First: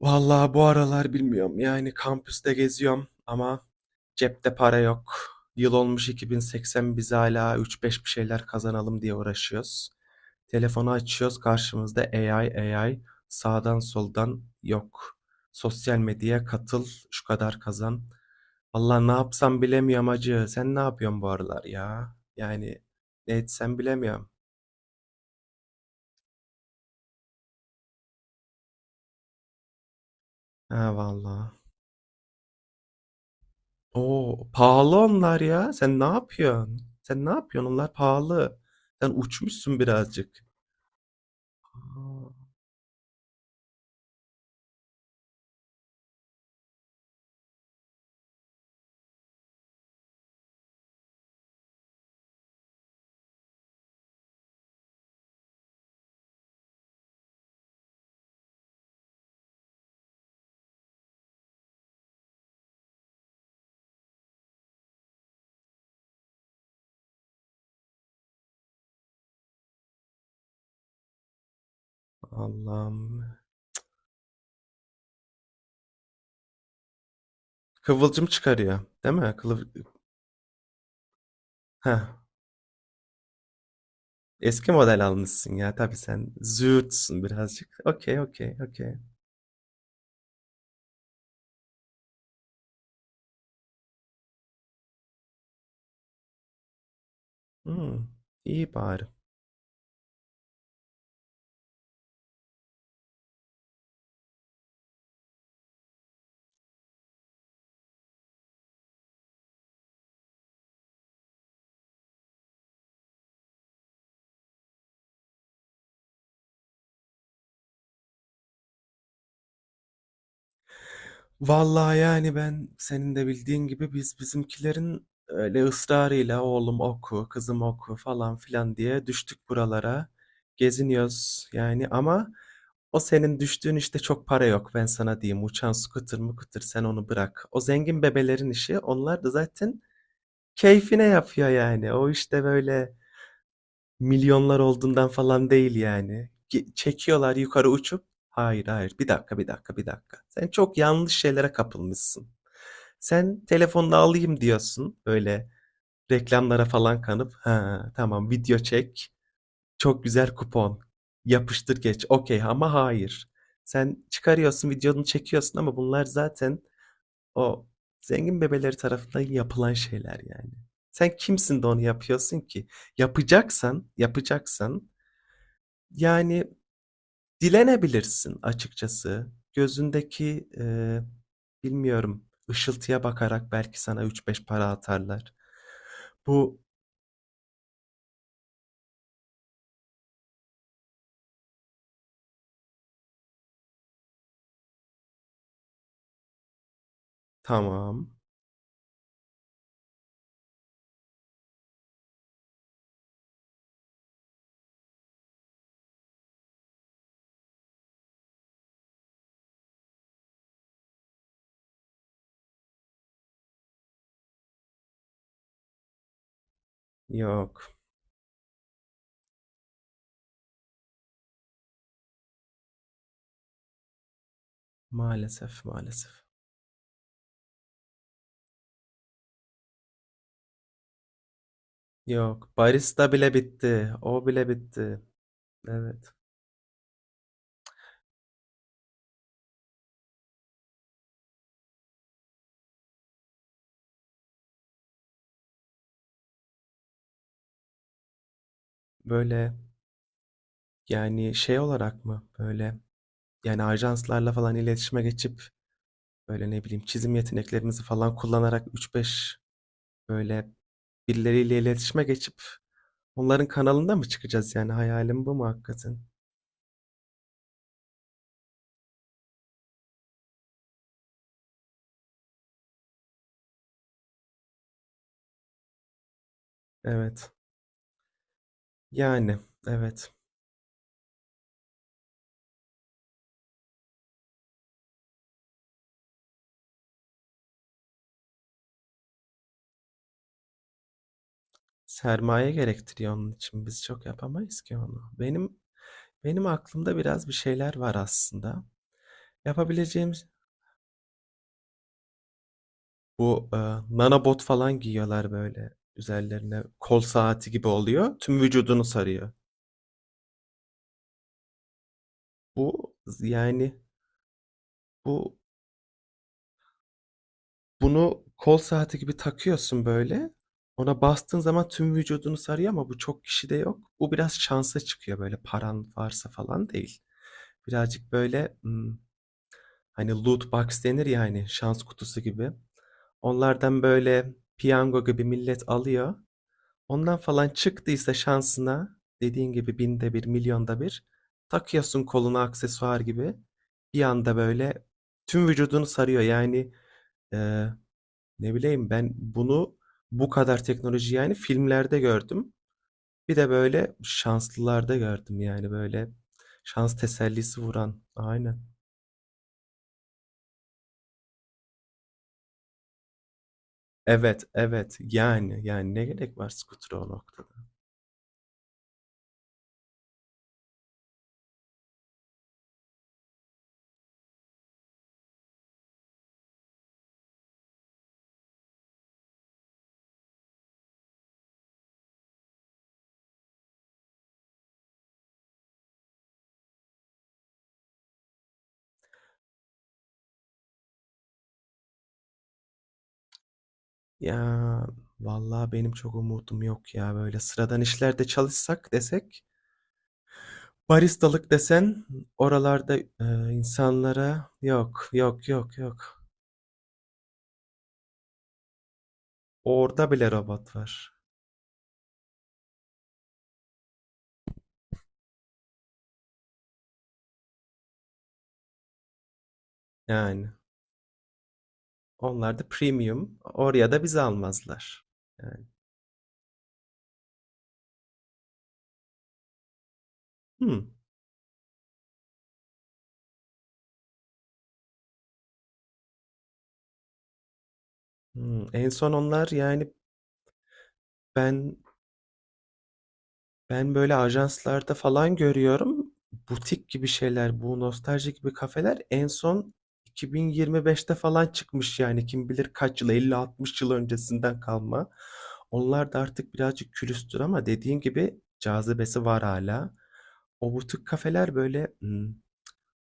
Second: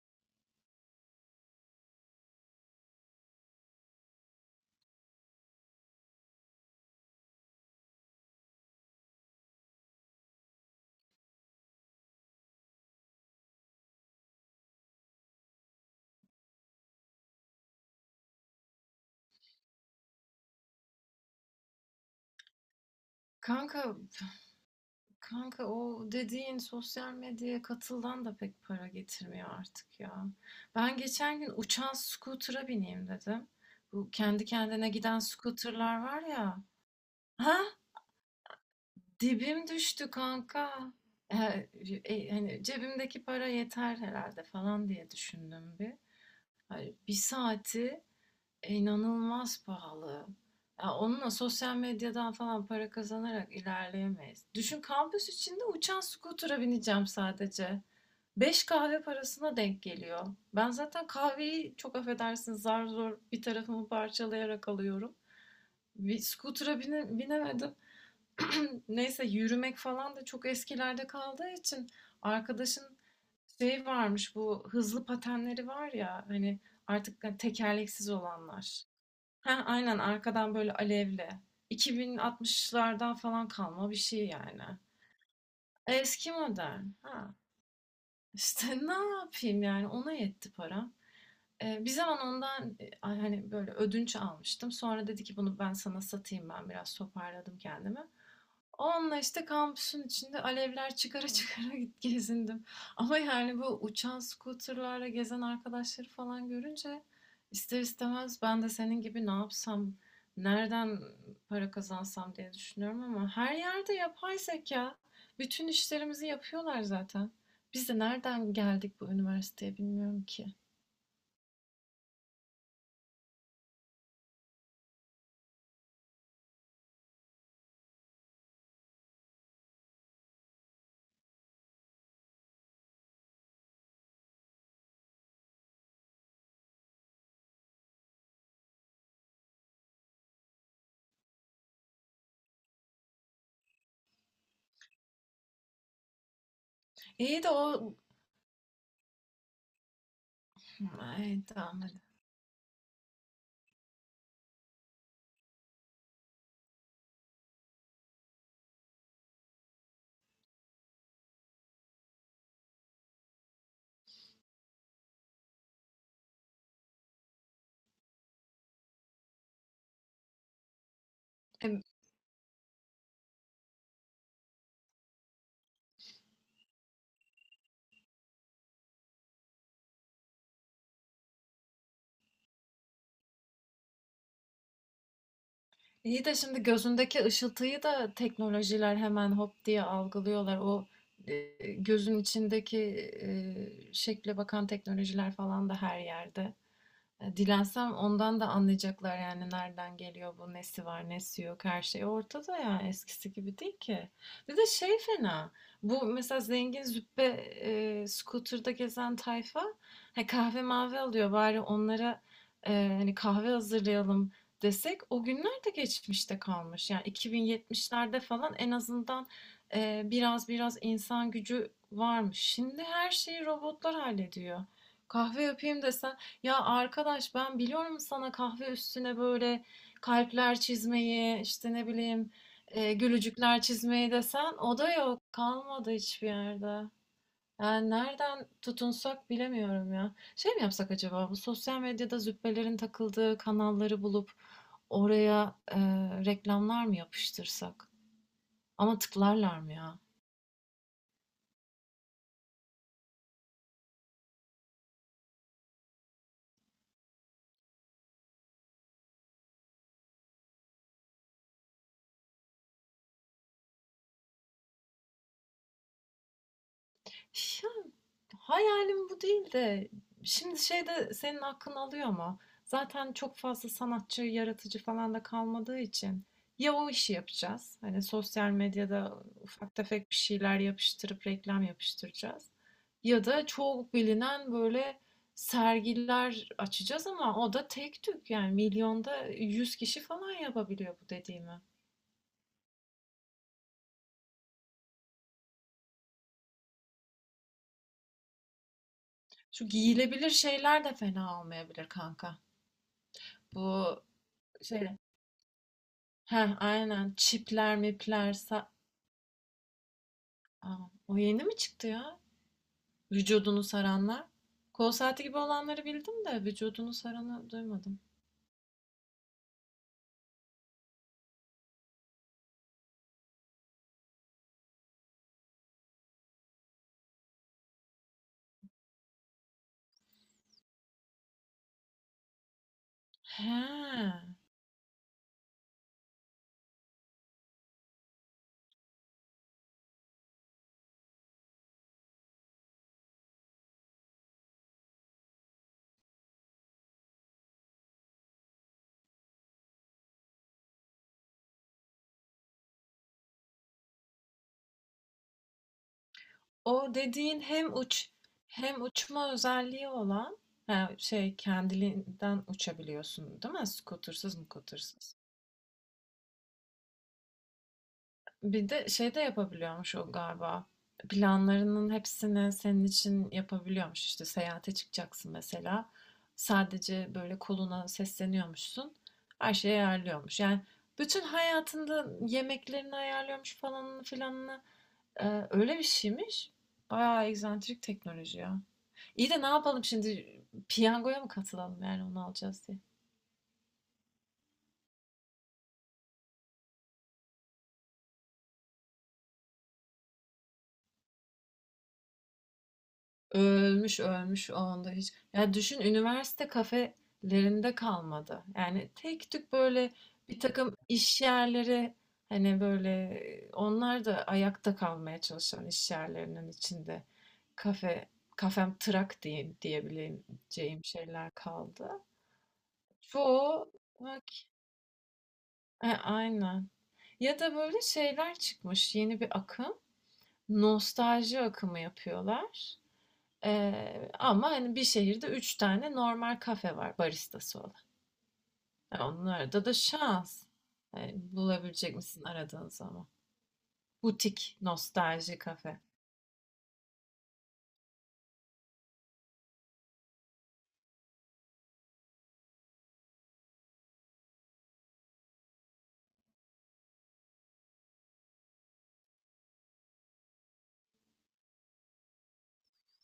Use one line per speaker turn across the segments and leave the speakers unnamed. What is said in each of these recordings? Vallahi bu aralar bilmiyorum. Yani kampüste geziyorum ama cepte para yok. Yıl olmuş 2080, biz hala 3-5 bir şeyler kazanalım diye uğraşıyoruz. Telefonu açıyoruz, karşımızda AI, AI sağdan soldan yok. Sosyal medyaya katıl, şu kadar kazan. Allah, ne yapsam bilemiyorum, acı. Sen ne yapıyorsun bu aralar ya? Yani ne etsem
Kanka,
bilemiyorum.
kanka, o dediğin sosyal medyaya katıldan da pek para getirmiyor artık ya.
Ha
Ben geçen
vallahi.
gün uçan scooter'a bineyim dedim. Bu
Oo,
kendi kendine
pahalı
giden
onlar ya. Sen
scooter'lar
ne
var ya.
yapıyorsun?
Ha?
Onlar pahalı. Sen
Dibim
uçmuşsun
düştü
birazcık.
kanka. E,
A!
hani cebimdeki para yeter herhalde falan diye düşündüm bir. Hani bir saati. İnanılmaz pahalı. Ya onunla sosyal medyadan falan para kazanarak ilerleyemeyiz. Düşün, kampüs içinde uçan skutura bineceğim sadece. Beş kahve parasına denk geliyor. Ben zaten kahveyi, çok affedersiniz, zar zor bir tarafımı parçalayarak alıyorum. Bir skutura binemedim. Neyse, yürümek falan da çok eskilerde kaldığı için arkadaşın
Allah'ım.
şey varmış, bu hızlı patenleri var ya hani, artık hani tekerleksiz
Kıvılcım çıkarıyor,
olanlar.
değil mi?
Heh, aynen, arkadan böyle alevli.
Heh,
2060'lardan falan kalma bir şey yani.
eski model almışsın ya. Tabii
Eski
sen
model.
züğürtsün
Ha.
birazcık. Okay, okay,
İşte ne
okay.
yapayım yani, ona yetti para. Bir zaman ondan, hani, böyle, ödünç almıştım. Sonra dedi ki "Bunu ben sana satayım." Ben biraz toparladım kendimi.
Hımm, iyi bari.
Onunla, işte, kampüsün içinde alevler çıkara çıkara git gezindim. Ama, yani, bu uçan scooter'larla gezen arkadaşları falan görünce ister istemez ben de senin gibi ne yapsam, nereden para kazansam diye düşünüyorum, ama her yerde yapay zekâ. Bütün işlerimizi yapıyorlar zaten. Biz de nereden geldik bu üniversiteye bilmiyorum ki.
Vallahi yani ben senin de bildiğin gibi biz bizimkilerin öyle ısrarıyla oğlum oku, kızım oku falan filan diye düştük buralara. Geziniyoruz yani, ama o senin düştüğün işte çok para yok, ben sana diyeyim. Uçan su kıtır mı kıtır, sen onu bırak. O zengin bebelerin işi, onlar da zaten keyfine yapıyor yani. O işte böyle milyonlar olduğundan falan değil yani. Çekiyorlar
İyi de
yukarı
o...
uçup. Hayır hayır, bir dakika bir dakika. Sen çok yanlış
Ay,
şeylere
tamam, hadi.
kapılmışsın. Sen telefonunu alayım diyorsun. Böyle reklamlara falan kanıp ha tamam, video çek. Çok güzel kupon. Yapıştır geç. Okey, ama hayır. Sen çıkarıyorsun, videonu çekiyorsun, ama bunlar zaten o zengin bebeleri tarafından yapılan şeyler yani. Sen kimsin de
E,
onu yapıyorsun ki? Yapacaksan yani dilenebilirsin açıkçası. Gözündeki, bilmiyorum, ışıltıya bakarak belki sana üç beş para atarlar.
iyi de
Bu
şimdi gözündeki ışıltıyı da teknolojiler hemen hop diye algılıyorlar. O e, gözün içindeki şekle bakan teknolojiler falan da her yerde. Dilensem
tamam.
ondan da anlayacaklar yani, nereden geliyor bu, nesi var, nesi yok, her şey ortada, yani eskisi gibi değil ki. Bir de şey fena, bu mesela zengin züppe scooter'da gezen tayfa, he, kahve mavi alıyor bari onlara, e, hani kahve hazırlayalım desek o günler de geçmişte kalmış. Yani
Yok.
2070'lerde falan en azından biraz biraz insan gücü varmış. Şimdi her şeyi robotlar hallediyor. Kahve
Maalesef,
yapayım desen,
maalesef.
ya arkadaş ben biliyorum sana kahve üstüne böyle kalpler çizmeyi, işte ne bileyim
Yok. Barista bile
gülücükler
bitti.
çizmeyi
O bile
desen o da
bitti.
yok, kalmadı
Evet.
hiçbir yerde. Yani nereden tutunsak bilemiyorum ya. Şey mi yapsak acaba, bu sosyal medyada züppelerin takıldığı kanalları bulup oraya reklamlar mı yapıştırsak? Ama
Böyle
tıklarlar mı ya?
yani şey olarak mı? Böyle yani ajanslarla falan iletişime geçip, böyle ne bileyim çizim yeteneklerimizi falan kullanarak üç beş, böyle birileriyle iletişime geçip onların kanalında mı çıkacağız yani? Hayalim bu mu hakikaten?
Hayalim bu değil de şimdi şey de senin hakkını alıyor ama zaten çok fazla sanatçı, yaratıcı falan da kalmadığı için ya o işi
Evet.
yapacağız. Hani sosyal medyada
Yani
ufak tefek
evet.
bir şeyler yapıştırıp reklam yapıştıracağız. Ya da çok bilinen böyle sergiler açacağız ama o da tek tük, yani milyonda 100 kişi falan yapabiliyor bu dediğimi.
Sermaye gerektiriyor onun için. Biz çok yapamayız ki onu. Benim aklımda biraz bir şeyler var aslında.
Şu
Yapabileceğimiz
giyilebilir şeyler de fena olmayabilir kanka.
bu,
Bu
nanobot falan
şey
giyiyorlar böyle
Heh,
üzerlerine, kol
aynen.
saati gibi
Çipler,
oluyor.
mipler,
Tüm vücudunu sarıyor.
Aa, o yeni mi çıktı ya?
Bu
Vücudunu
yani
saranlar. Kol saati
bu,
gibi olanları bildim de vücudunu saranı duymadım.
bunu kol saati gibi takıyorsun böyle. Ona bastığın zaman tüm vücudunu sarıyor, ama bu çok kişide yok. Bu biraz şansa çıkıyor böyle, paran varsa falan değil. Birazcık böyle hani loot box denir ya, hani şans kutusu gibi. Onlardan
He.
böyle piyango gibi millet alıyor. Ondan falan çıktıysa şansına, dediğin gibi binde bir, milyonda bir, takıyorsun koluna aksesuar gibi. Bir anda böyle tüm vücudunu sarıyor. Yani e, ne bileyim ben bunu, bu kadar teknoloji yani filmlerde gördüm. Bir de böyle şanslılarda gördüm yani, böyle
O
şans
dediğin
tesellisi vuran. Aynen.
hem uçma özelliği olan, he, şey kendiliğinden uçabiliyorsun değil mi? Scooter'sız
Evet,
mı?
evet. Yani ne gerek var skutura o noktada?
Bir de şey de yapabiliyormuş o galiba. Planlarının hepsini senin için yapabiliyormuş. İşte seyahate çıkacaksın mesela. Sadece böyle koluna sesleniyormuşsun. Her şeyi ayarlıyormuş. Yani bütün hayatında yemeklerini ayarlıyormuş, falanını filanını. Öyle bir şeymiş. Bayağı egzantrik teknoloji ya. İyi de ne yapalım şimdi? Piyangoya mı katılalım yani onu alacağız diye?
Ya vallahi benim çok umudum yok ya, böyle sıradan işlerde çalışsak desek, baristalık desen, oralarda
Ölmüş,
insanlara
ölmüş o anda
yok,
hiç.
yok
Ya
yok
düşün,
yok.
üniversite kafelerinde kalmadı. Yani tek tük böyle
Orada bile
bir
robot
takım
var.
iş yerleri, hani böyle onlar da ayakta kalmaya çalışan iş yerlerinin içinde, kafe kafem trak diyeyim
Yani.
diyebileceğim şeyler kaldı.
Onlar da premium.
Çoğu
Oraya da bizi
bak,
almazlar. Yani.
aynen. Ya da böyle şeyler çıkmış, yeni bir akım.
Hmm.
Nostalji akımı yapıyorlar. Ama hani bir şehirde 3 tane normal kafe var baristası olan.
Hmm. En
E,
son
onun
onlar
arada da
yani.
şans. Yani
ben
bulabilecek misin aradığın zaman?
ben böyle
Butik,
ajanslarda falan
nostalji kafe.
görüyorum. Butik gibi şeyler, bu nostalji gibi kafeler en son 2025'te falan çıkmış, yani kim bilir kaç yıl, 50-60 yıl öncesinden kalma. Onlar da artık birazcık külüstür, ama dediğin gibi cazibesi var hala. O butik kafeler böyle, hmm,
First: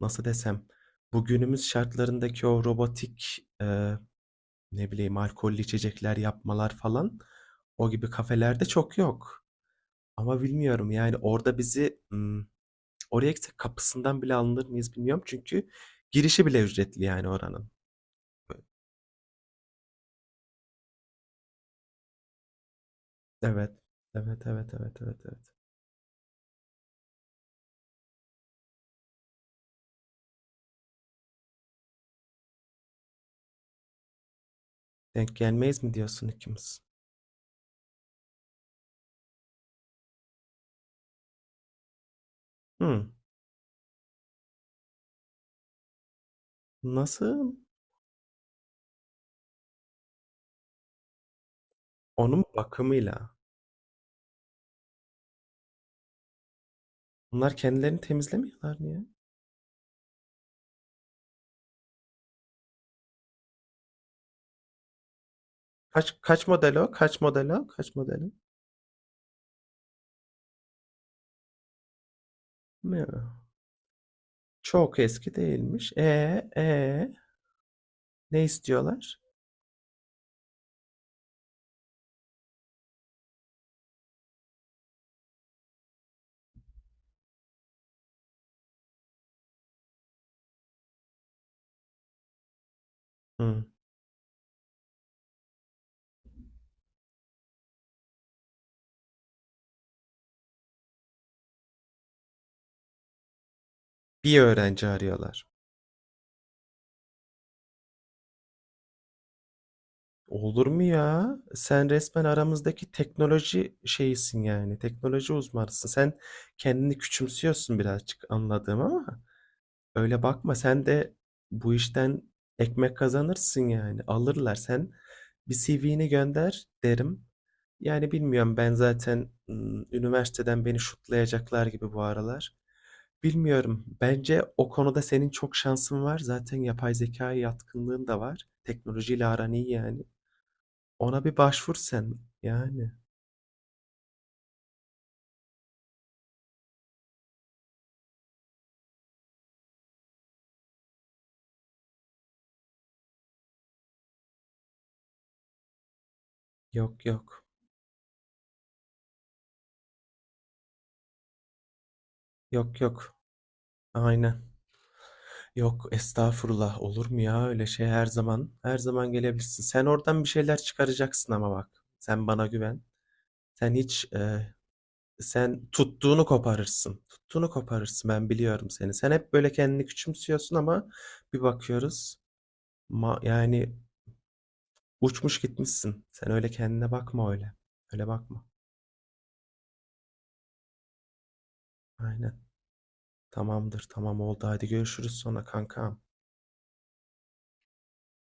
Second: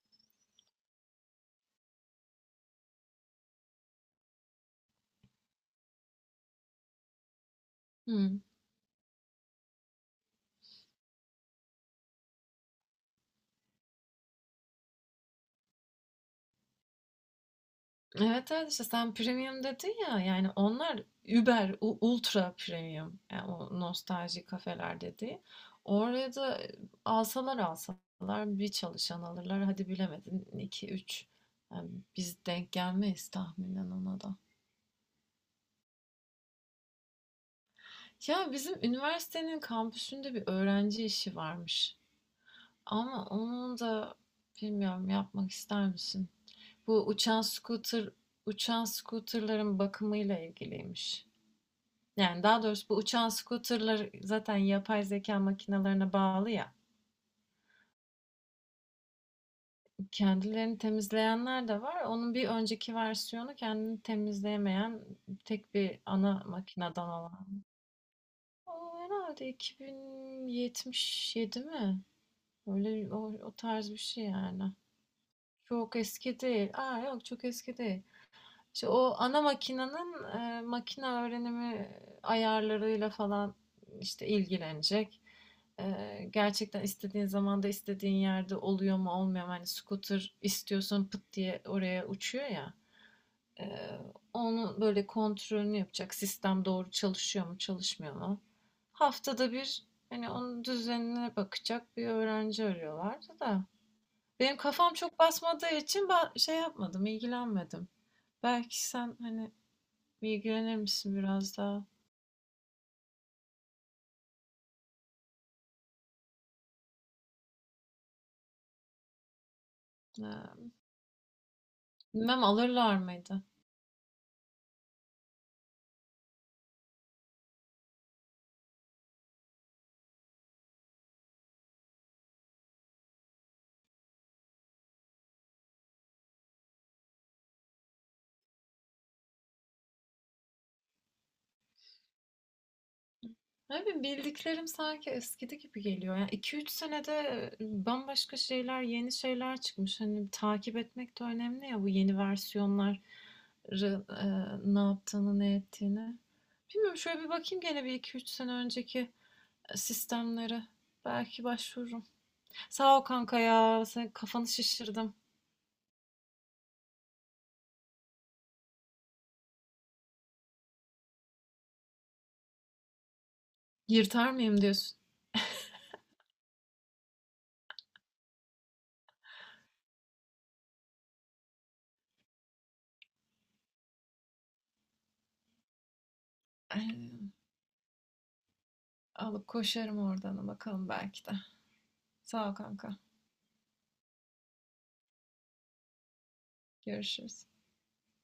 nasıl desem, bugünümüz şartlarındaki o robotik, ne bileyim, alkollü içecekler yapmalar falan, o gibi
Hı.
kafelerde çok yok. Ama bilmiyorum yani, orada bizi, oraya gitsek kapısından bile alınır mıyız bilmiyorum, çünkü girişi bile ücretli yani, oranın.
Evet, evet, işte sen premium dedin ya, yani onlar Uber, ultra premium yani,
Evet.
o
Evet,
nostalji
evet, evet,
kafeler
evet,
dediği.
evet.
Oraya da alsalar alsalar bir çalışan alırlar, hadi bilemedin iki üç. Yani biz denk gelmeyiz tahminen ona da.
Denk gelmeyiz mi diyorsun ikimiz?
Ya bizim üniversitenin kampüsünde bir öğrenci işi varmış.
Hımm.
Ama onun da bilmiyorum, yapmak ister misin? Bu uçan
Nasıl?
scooter, uçan scooterların bakımıyla ilgiliymiş.
Onun
Yani daha doğrusu bu
bakımıyla.
uçan scooterlar zaten yapay zeka makinelerine bağlı ya.
Bunlar kendilerini temizlemiyorlar mı ya?
Kendilerini temizleyenler de var. Onun bir önceki versiyonu kendini temizleyemeyen, tek bir
Kaç
ana
kaç model o?
makineden olan. O herhalde 2077 mi?
Ne?
Öyle o, o tarz bir şey yani.
Çok eski değilmiş.
Çok eski değil. Aa
E,
yok, çok eski değil.
ne
İşte o
istiyorlar?
ana makinenin makine öğrenimi ayarlarıyla falan işte ilgilenecek. E, gerçekten istediğin zamanda istediğin yerde oluyor mu olmuyor mu? Hani scooter istiyorsun pıt diye oraya uçuyor ya.
Hıı.
E, onun böyle kontrolünü yapacak. Sistem doğru çalışıyor mu çalışmıyor mu? Haftada bir hani onun düzenine bakacak bir öğrenci arıyorlardı da.
Bir
Benim
öğrenci
kafam çok
arıyorlar.
basmadığı için ben şey yapmadım, ilgilenmedim. Belki sen hani
Olur
ilgilenir
mu
misin
ya?
biraz daha?
Sen resmen aramızdaki teknoloji şeyisin yani. Teknoloji uzmanısın. Sen kendini küçümsüyorsun birazcık, anladığım ama. Öyle bakma,
Ee,
sen de bu işten
Bilmem
ekmek
alırlar mıydı?
kazanırsın yani. Alırlar. Sen bir CV'ni gönder derim. Yani bilmiyorum, ben zaten üniversiteden beni şutlayacaklar gibi bu aralar. Bilmiyorum. Bence o konuda senin çok şansın var. Zaten yapay zekaya yatkınlığın da var. Teknolojiyle aran iyi yani. Ona bir başvur sen. Yani.
Ne bileyim bildiklerim sanki eskidi gibi geliyor. Yani 2-3 senede bambaşka şeyler, yeni şeyler çıkmış. Hani takip etmek de önemli ya, bu yeni versiyonlar ne yaptığını, ne ettiğini. Bilmiyorum,
Yok
şöyle bir
yok.
bakayım gene bir iki üç sene önceki sistemlere. Belki başvururum.
Yok
Sağ ol
yok.
kanka ya. Sen
Aynen.
kafanı şişirdim.
Yok estağfurullah, olur mu ya öyle şey, her zaman, gelebilirsin. Sen oradan bir şeyler çıkaracaksın, ama bak sen bana güven. Sen hiç
Yırtar mıyım diyorsun?
sen tuttuğunu koparırsın. Tuttuğunu koparırsın, ben biliyorum seni. Sen hep böyle kendini küçümsüyorsun, ama bir bakıyoruz yani uçmuş gitmişsin. Sen öyle kendine bakma
Eee,
öyle. Öyle bakma.
alıp koşarım oradan bakalım belki de.
Aynen.
Sağ ol kanka.
Tamamdır, tamam oldu, hadi görüşürüz sonra kankam.
Görüşürüz.